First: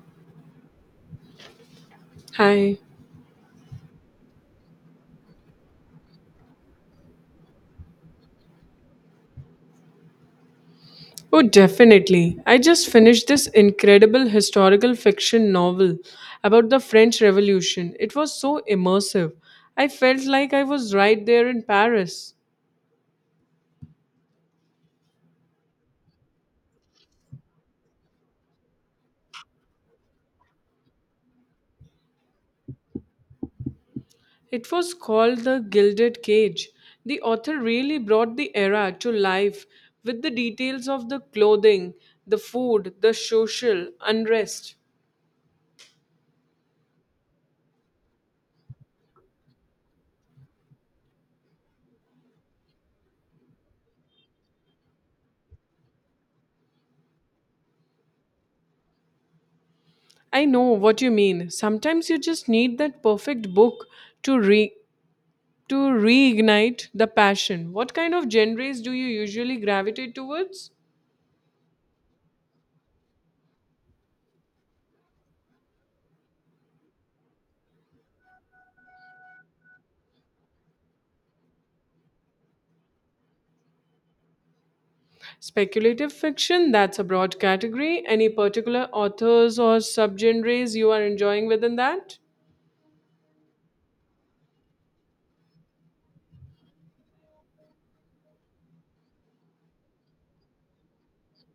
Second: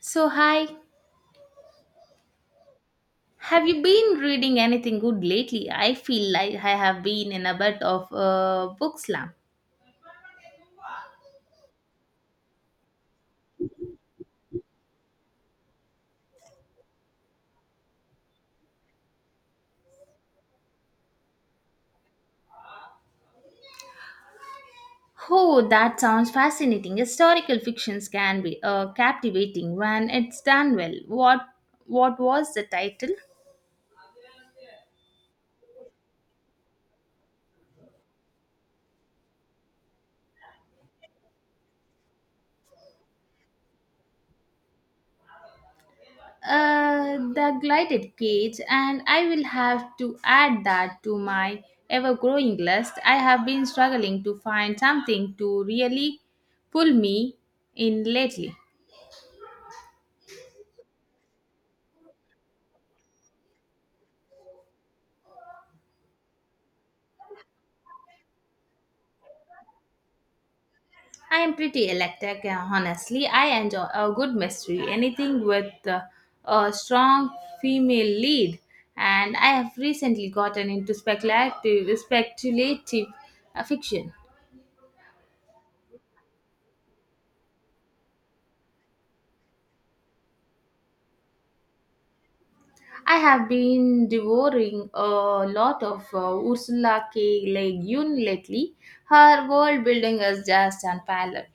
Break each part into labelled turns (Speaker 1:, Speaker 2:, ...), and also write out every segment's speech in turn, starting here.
Speaker 1: So, hi.
Speaker 2: Hi.
Speaker 1: Have you been reading anything good lately? I feel like I have been in a bit of a book slump.
Speaker 2: Oh, definitely. I just finished this incredible historical fiction novel about the French Revolution. It was so immersive. I felt like I was right there in Paris.
Speaker 1: Oh, that sounds fascinating. Historical fictions can be captivating when it's done well. What was the title?
Speaker 2: It was called The Gilded Cage. The author really brought the era to life with the details of the clothing, the food, the social unrest.
Speaker 1: The Glided Cage, and I will have to add that to my ever growing list. I have been struggling to find something to really pull me in lately.
Speaker 2: I know what you mean. Sometimes you just need that perfect book to re- to reignite the passion. What kind of genres do you usually gravitate towards?
Speaker 1: I am pretty eclectic, honestly. I enjoy a good mystery, anything with a strong female lead. And I have recently gotten into speculative fiction.
Speaker 2: Speculative fiction, that's a broad category. Any particular authors or subgenres you are enjoying within that?
Speaker 1: I have been devouring a lot of Ursula K. Le Guin lately. Her world building is just unparalleled.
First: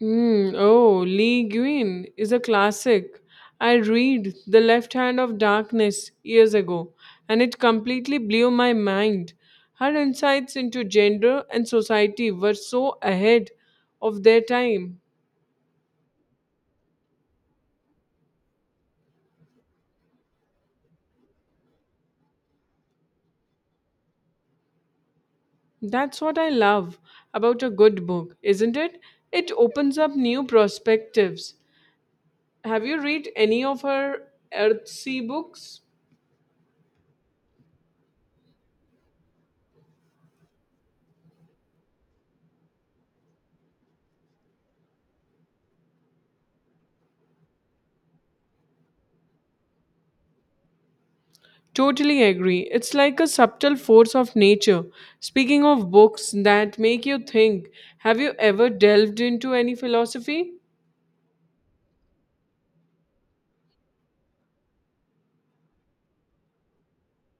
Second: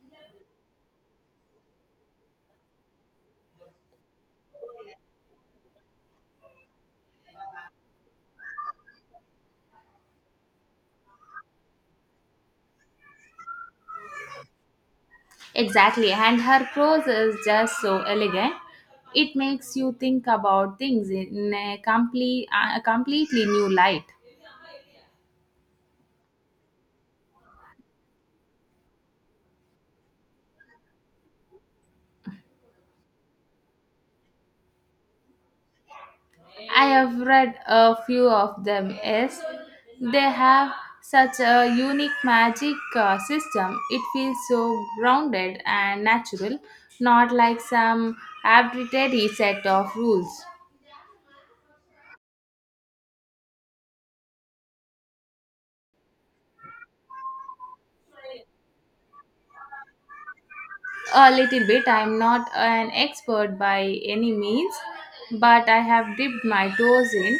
Speaker 2: Hmm. Oh, Lee Guin is a classic. I read The Left Hand of Darkness years ago, and it completely blew my mind. Her insights into gender and society were so ahead of their time.
Speaker 1: Exactly, and her prose is just so elegant. It makes you think about things in a completely new light.
Speaker 2: That's what I love about a good book, isn't it? It opens up new perspectives. Have you read any of her Earthsea books?
Speaker 1: I have read a few of them. Yes, they have such a unique magic system. It feels so grounded and natural, not like some arbitrary set of rules.
Speaker 2: Totally agree. It's like a subtle force of nature. Speaking of books that make you think, have you ever delved into any philosophy?
Speaker 1: A little bit. I'm not an expert by any means, but I have dipped my toes in.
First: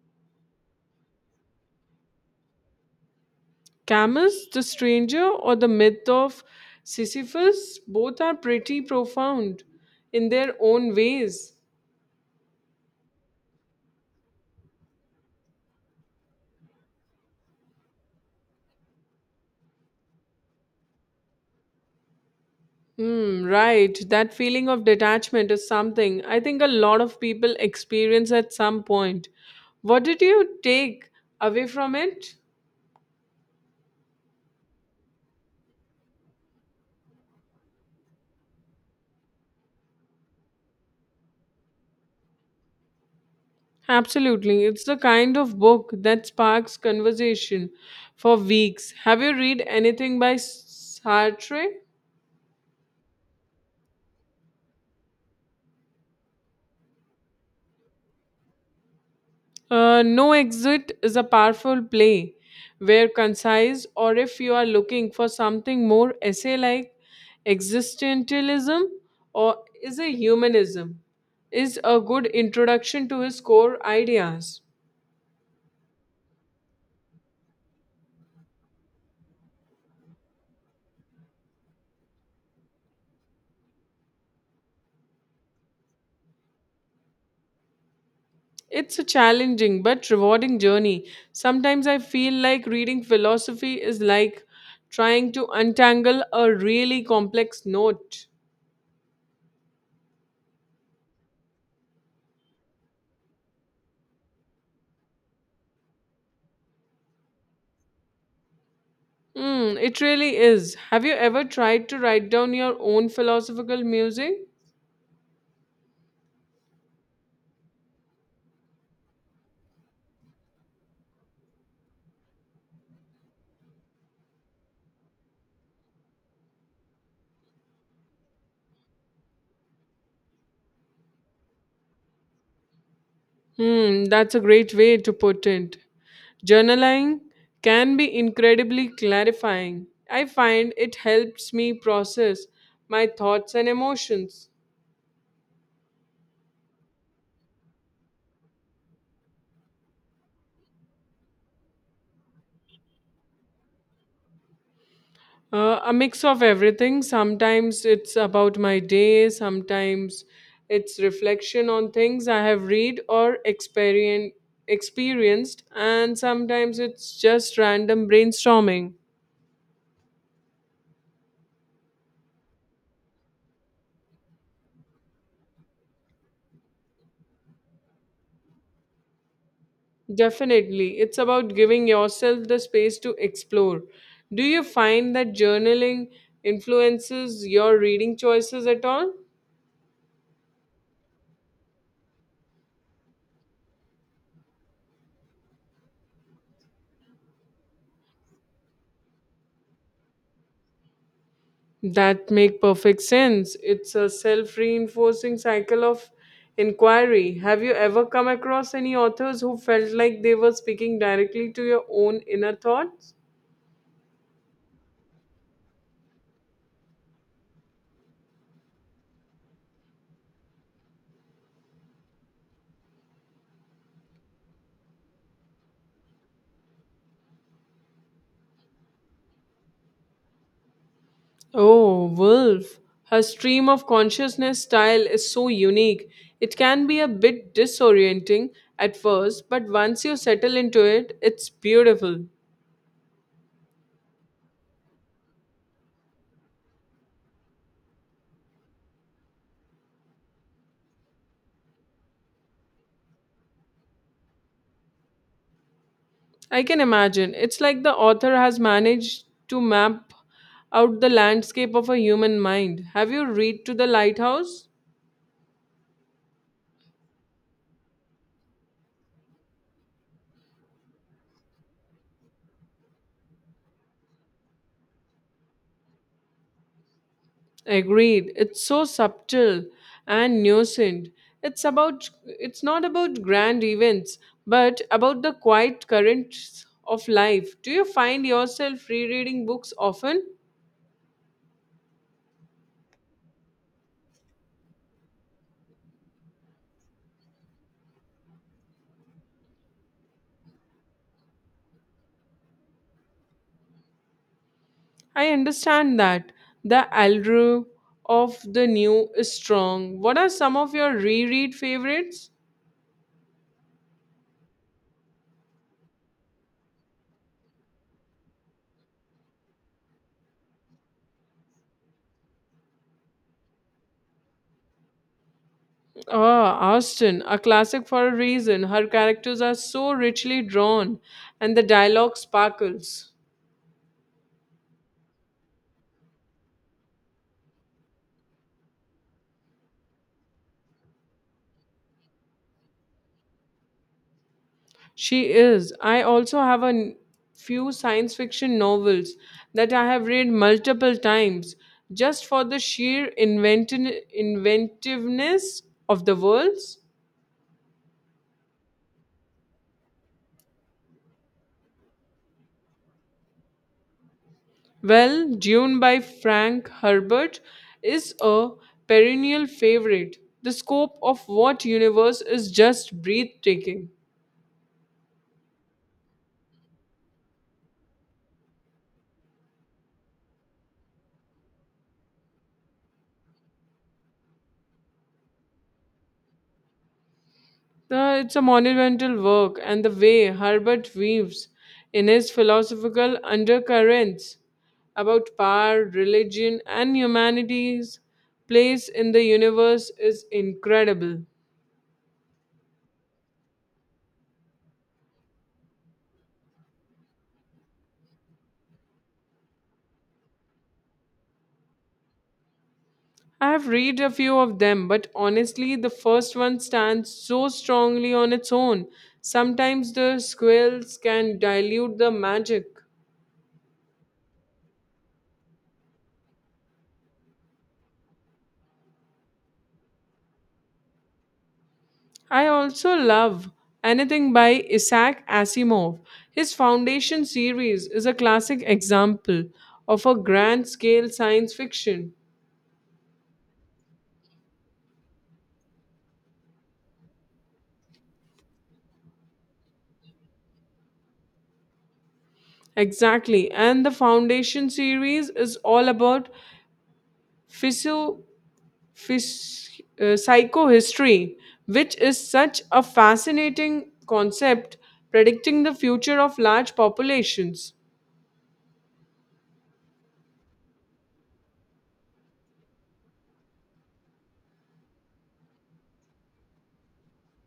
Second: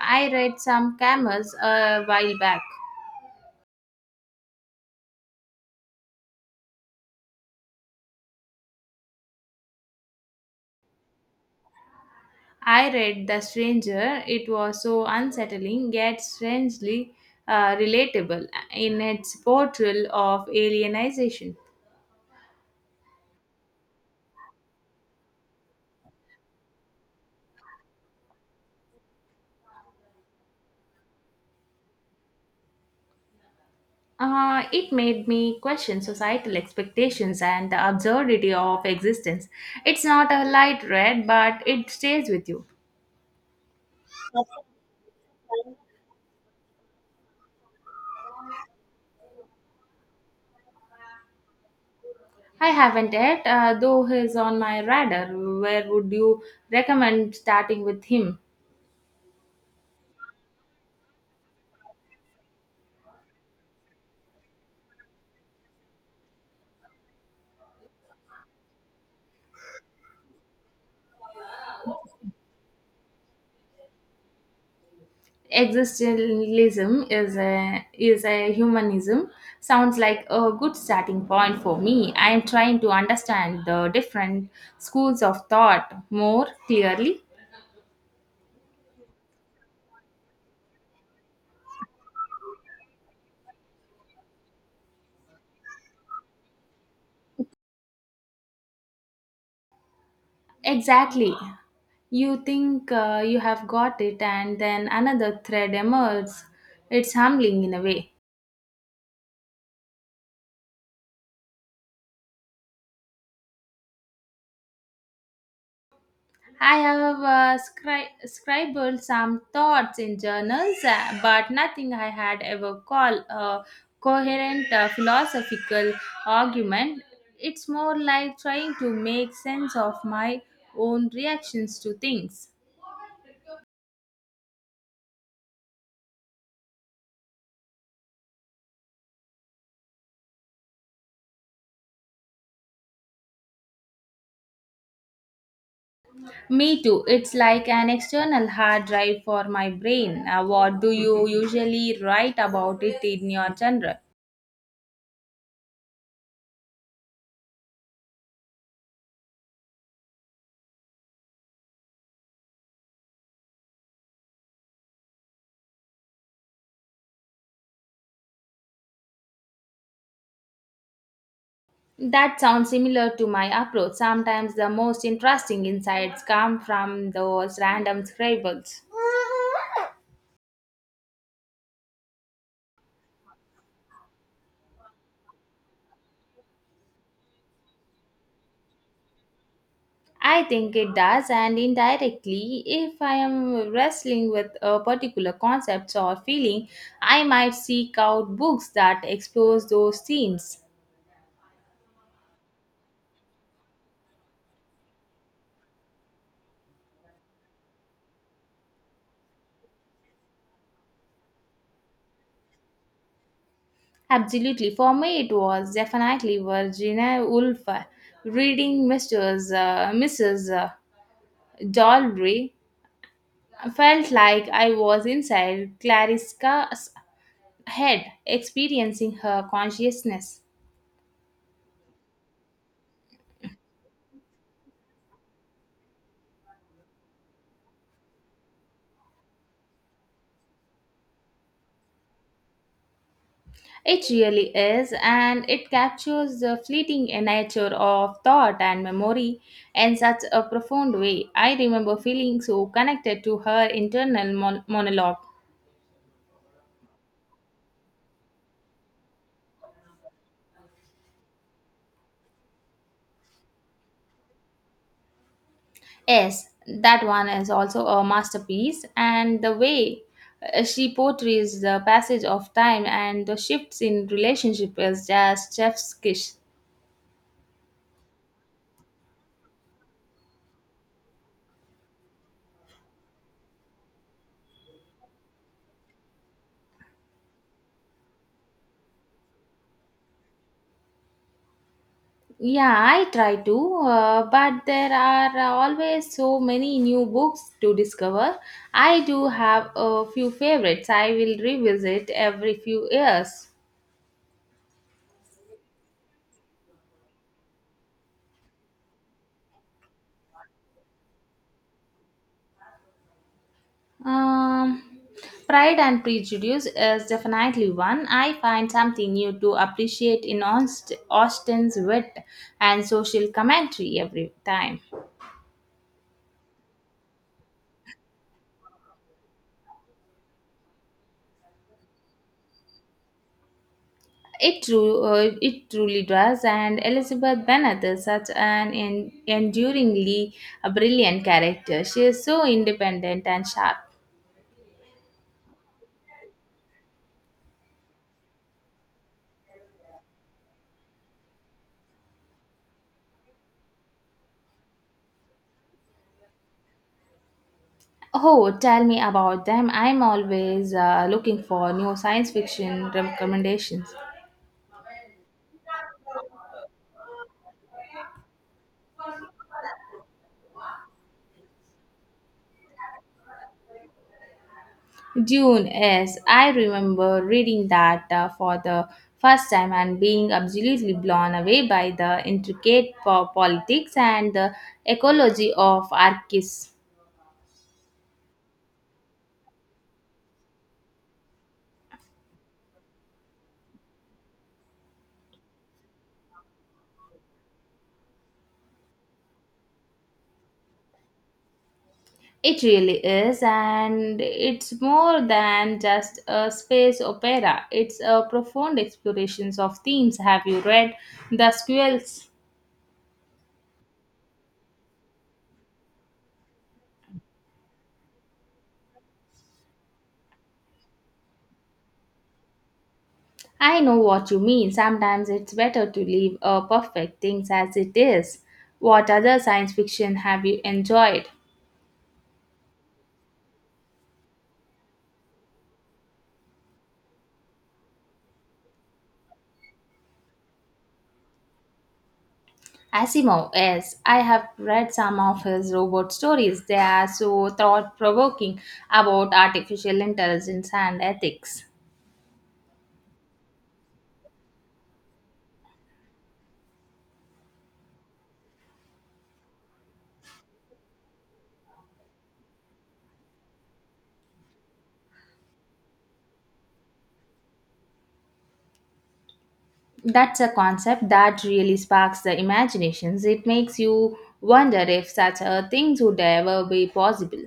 Speaker 1: I read some Camus a while back.
Speaker 2: Camus, The Stranger, or The Myth of Sisyphus? Both are pretty profound in their own ways.
Speaker 1: I read The Stranger. It was so unsettling, yet strangely relatable in its portrayal of alienization.
Speaker 2: Hmm, right. That feeling of detachment is something I think a lot of people experience at some point. What did you take away from it?
Speaker 1: It made me question societal expectations and the absurdity of existence. It's not a light read, but it stays with you.
Speaker 2: Absolutely. It's the kind of book that sparks conversation for weeks. Have you read anything by Sartre?
Speaker 1: I haven't yet, though he's on my radar. Where would you recommend starting with him?
Speaker 2: No Exit is a powerful play where concise, or if you are looking for something more essay like existentialism or is a humanism, is a good introduction to his core ideas.
Speaker 1: Existentialism is a humanism. Sounds like a good starting point for me. I am trying to understand the different schools of thought more clearly.
Speaker 2: It's a challenging but rewarding journey. Sometimes I feel like reading philosophy is like trying to untangle a really complex knot.
Speaker 1: Exactly. You think you have got it, and then another thread emerges. It's humbling in a way.
Speaker 2: Mm, it really is. Have you ever tried to write down your own philosophical music?
Speaker 1: I have scribbled some thoughts in journals, but nothing I had ever called a coherent philosophical argument. It's more like trying to make sense of my own reactions to things.
Speaker 2: Hmm, that's a great way to put it. Journaling can be incredibly clarifying. I find it helps me process my thoughts and emotions.
Speaker 1: Me too. It's like an external hard drive for my brain. What do you usually write about it in your journal?
Speaker 2: A mix of everything. Sometimes it's about my day, sometimes it's reflection on things I have read or experienced, and sometimes it's just random brainstorming.
Speaker 1: That sounds similar to my approach. Sometimes the most interesting insights come from those random scribbles.
Speaker 2: Definitely, it's about giving yourself the space to explore. Do you find that journaling influences your reading choices at all?
Speaker 1: I think it does, and indirectly, if I am wrestling with a particular concept or feeling, I might seek out books that explore those themes.
Speaker 2: That make perfect sense. It's a self-reinforcing cycle of inquiry. Have you ever come across any authors who felt like they were speaking directly to your own inner thoughts?
Speaker 1: Absolutely, for me, it was definitely Virginia Woolf. Reading Mrs. Dalry felt like I was inside Clariska's head experiencing her consciousness.
Speaker 2: Oh, Wolf. Her stream of consciousness style is so unique. It can be a bit disorienting at first, but once you settle into it, it's beautiful.
Speaker 1: It really is, and it captures the fleeting nature of thought and memory in such a profound way. I remember feeling so connected to her internal monologue.
Speaker 2: I can imagine. It's like the author has managed to map out the landscape of a human mind. Have you read To the Lighthouse?
Speaker 1: Yes, that one is also a masterpiece, and the way she portrays the passage of time and the shifts in relationship is just chef's kiss.
Speaker 2: Agreed. It's so subtle and nuanced. It's about it's not about grand events, but about the quiet currents of life. Do you find yourself rereading books often?
Speaker 1: Yeah, I try to, but there are always so many new books to discover. I do have a few favorites I will revisit every few years.
Speaker 2: I understand that. The allure of the new is strong. What are some of your reread favorites?
Speaker 1: Um, Pride and Prejudice is definitely one. I find something new to appreciate in Austen's wit and social commentary every time.
Speaker 2: Oh, Austin, a classic for a reason. Her characters are so richly drawn and the dialogue sparkles.
Speaker 1: It truly does, and Elizabeth Bennet is such an enduringly brilliant character. She is so independent and sharp.
Speaker 2: She is. I also have few science fiction novels that I have read multiple times just for the sheer inventiveness of the worlds.
Speaker 1: Oh, tell me about them. I'm always looking for new science fiction recommendations.
Speaker 2: Well, Dune by Frank Herbert is a perennial favorite. The scope of what universe is just breathtaking.
Speaker 1: Dune, yes, I remember reading that for the first time and being absolutely blown away by the intricate politics and the ecology of Arrakis.
Speaker 2: It's a monumental work, and the way Herbert weaves in his philosophical undercurrents about power, religion, and humanity's place in the universe is incredible.
Speaker 1: It really is, and it's more than just a space opera. It's a profound explorations of themes. Have you read The Squirrels?
Speaker 2: I have read a few of them, but honestly, the first one stands so strongly on its own. Sometimes the squirrels can dilute the magic.
Speaker 1: I know what you mean. Sometimes it's better to leave a perfect things as it is. What other science fiction have you enjoyed?
Speaker 2: I also love anything by Isaac Asimov. His Foundation series is a classic example of a grand scale science fiction.
Speaker 1: Asimov, yes. I have read some of his robot stories. They are so thought provoking about artificial intelligence and ethics.
Speaker 2: Exactly. And the Foundation series is all about physio, psychohistory, which is such a fascinating concept predicting the future of large populations.
Speaker 1: That's a concept that really sparks the imaginations. It makes you wonder if such a things would ever be possible.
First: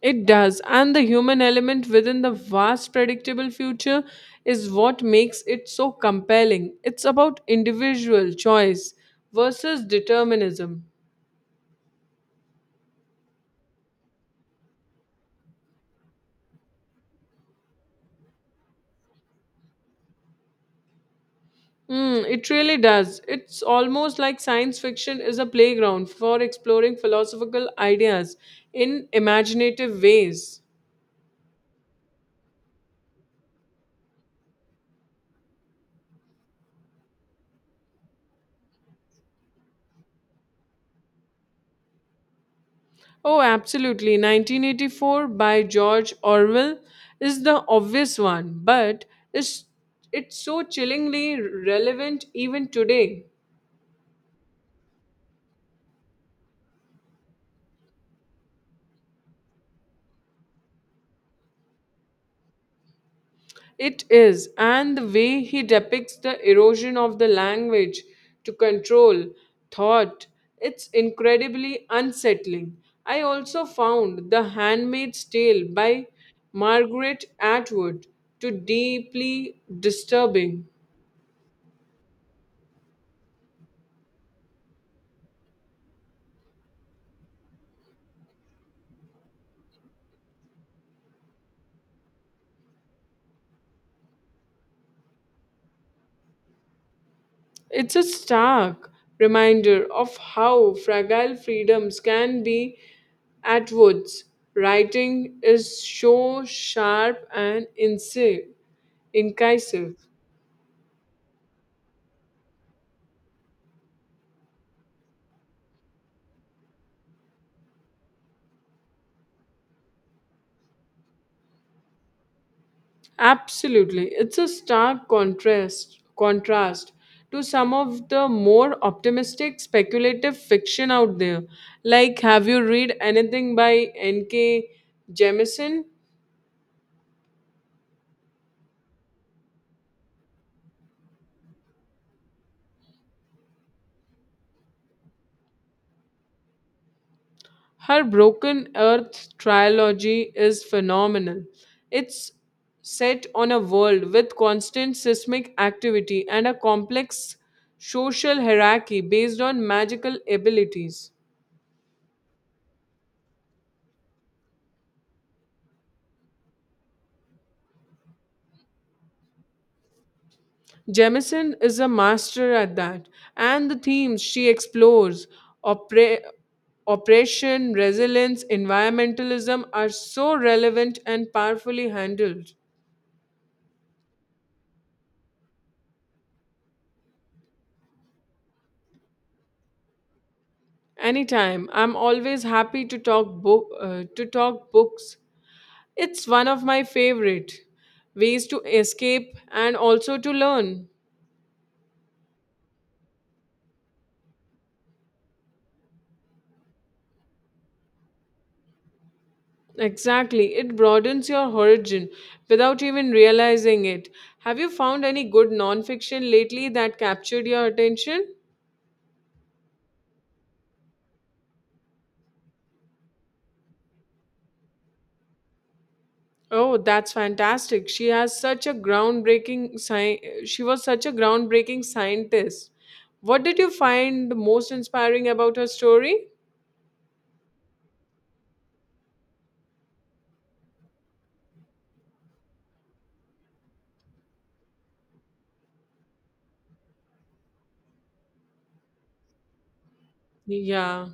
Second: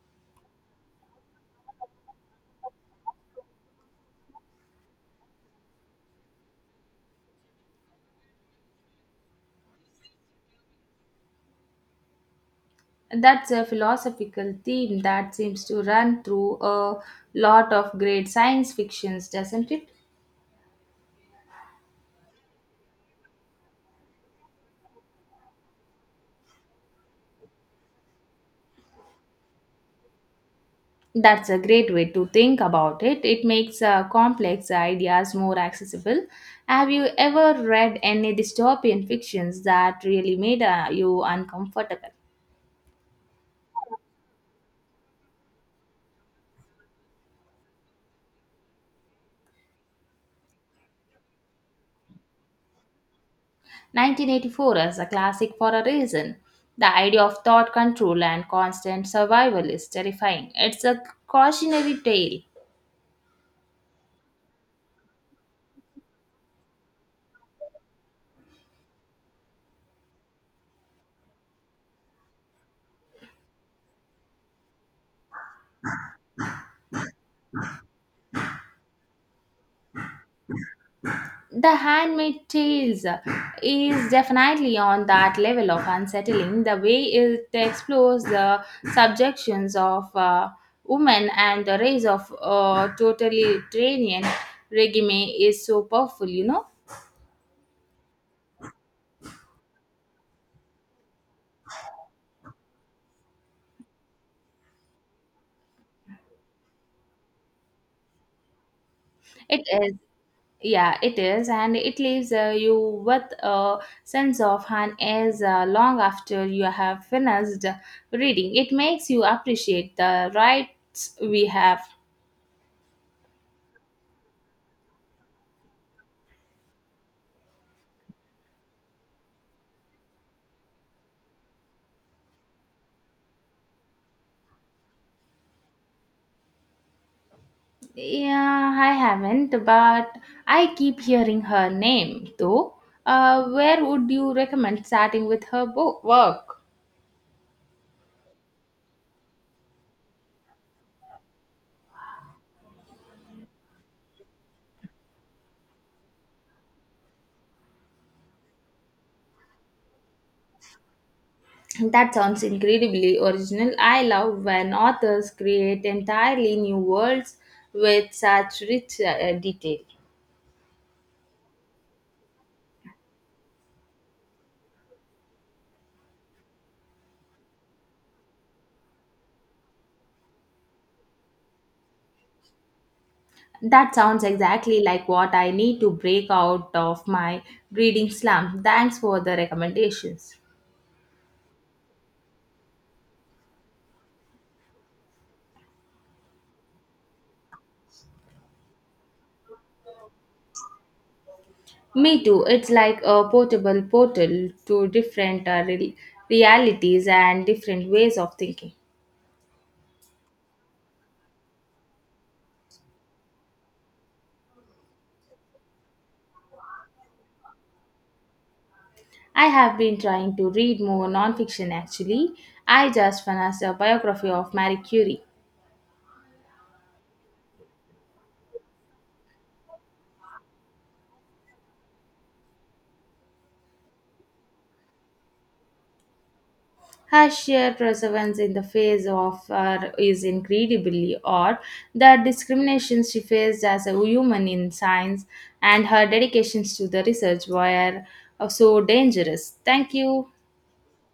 Speaker 2: It does, and the human element within the vast predictable future is what makes it so compelling. It's about individual choice versus determinism.
Speaker 1: That's a philosophical theme that seems to run through a lot of great science fictions, doesn't it?
Speaker 2: Mm, it really does. It's almost like science fiction is a playground for exploring philosophical ideas in imaginative ways.
Speaker 1: That's a great way to think about it. It makes complex ideas more accessible. Have you ever read any dystopian fictions that really made you uncomfortable?
Speaker 2: Oh, absolutely. 1984 by George Orwell is the obvious one, but it's, it's so chillingly relevant even today.
Speaker 1: 1984 is a classic for a reason. The idea of thought control and constant survival is terrifying. It's a cautionary tale.
Speaker 2: It is, and the way he depicts the erosion of the language to control thought, it's incredibly unsettling. I also found The Handmaid's Tale by Margaret Atwood to deeply disturbing.
Speaker 1: The Handmaid's Tales is definitely on that level of unsettling. The way it explores the subjections of women and the rise of a totalitarian regime is so powerful, you know.
Speaker 2: It's a stark reminder of how fragile freedoms can be at Woods. Writing is so sharp and
Speaker 1: It is.
Speaker 2: incisive.
Speaker 1: Yeah, it is, and it leaves you with a sense of an as long after you have finished reading. It makes you appreciate the rights we have.
Speaker 2: Absolutely. It's a stark contrast to some of the more optimistic speculative fiction out there. Like have you read anything by N.K. Jemisin?
Speaker 1: Yeah, I haven't, but I keep hearing her name though. Where would you recommend starting with her book work?
Speaker 2: Her Broken Earth trilogy is phenomenal. It's set on a world with constant seismic activity and a complex social hierarchy based on magical abilities.
Speaker 1: That sounds incredibly original. I love when authors create entirely new worlds with such rich detail.
Speaker 2: Jemison is a master at that, and the themes she explores oppre- oppression, resilience, environmentalism are so relevant and powerfully handled.
Speaker 1: That sounds exactly like what I need to break out of my reading slump. Thanks for the recommendations.
Speaker 2: Anytime. I'm always happy to talk book to talk books. It's one of my favorite ways to escape and also to learn.
Speaker 1: Me too. It's like a portable portal to different realities and different ways of thinking.
Speaker 2: Exactly. It broadens your horizon without even realizing it. Have you found any good nonfiction lately that captured your attention?
Speaker 1: I have been trying to read more nonfiction actually. I just finished a biography of Marie Curie.
Speaker 2: Oh, that's fantastic. She was such a groundbreaking scientist. What did you find most inspiring about her story?
Speaker 1: Her sheer perseverance in the face of her is incredibly odd. The discrimination she faced as a woman in science and her dedications to the research were so dangerous. Thank you.
Speaker 2: Yeah.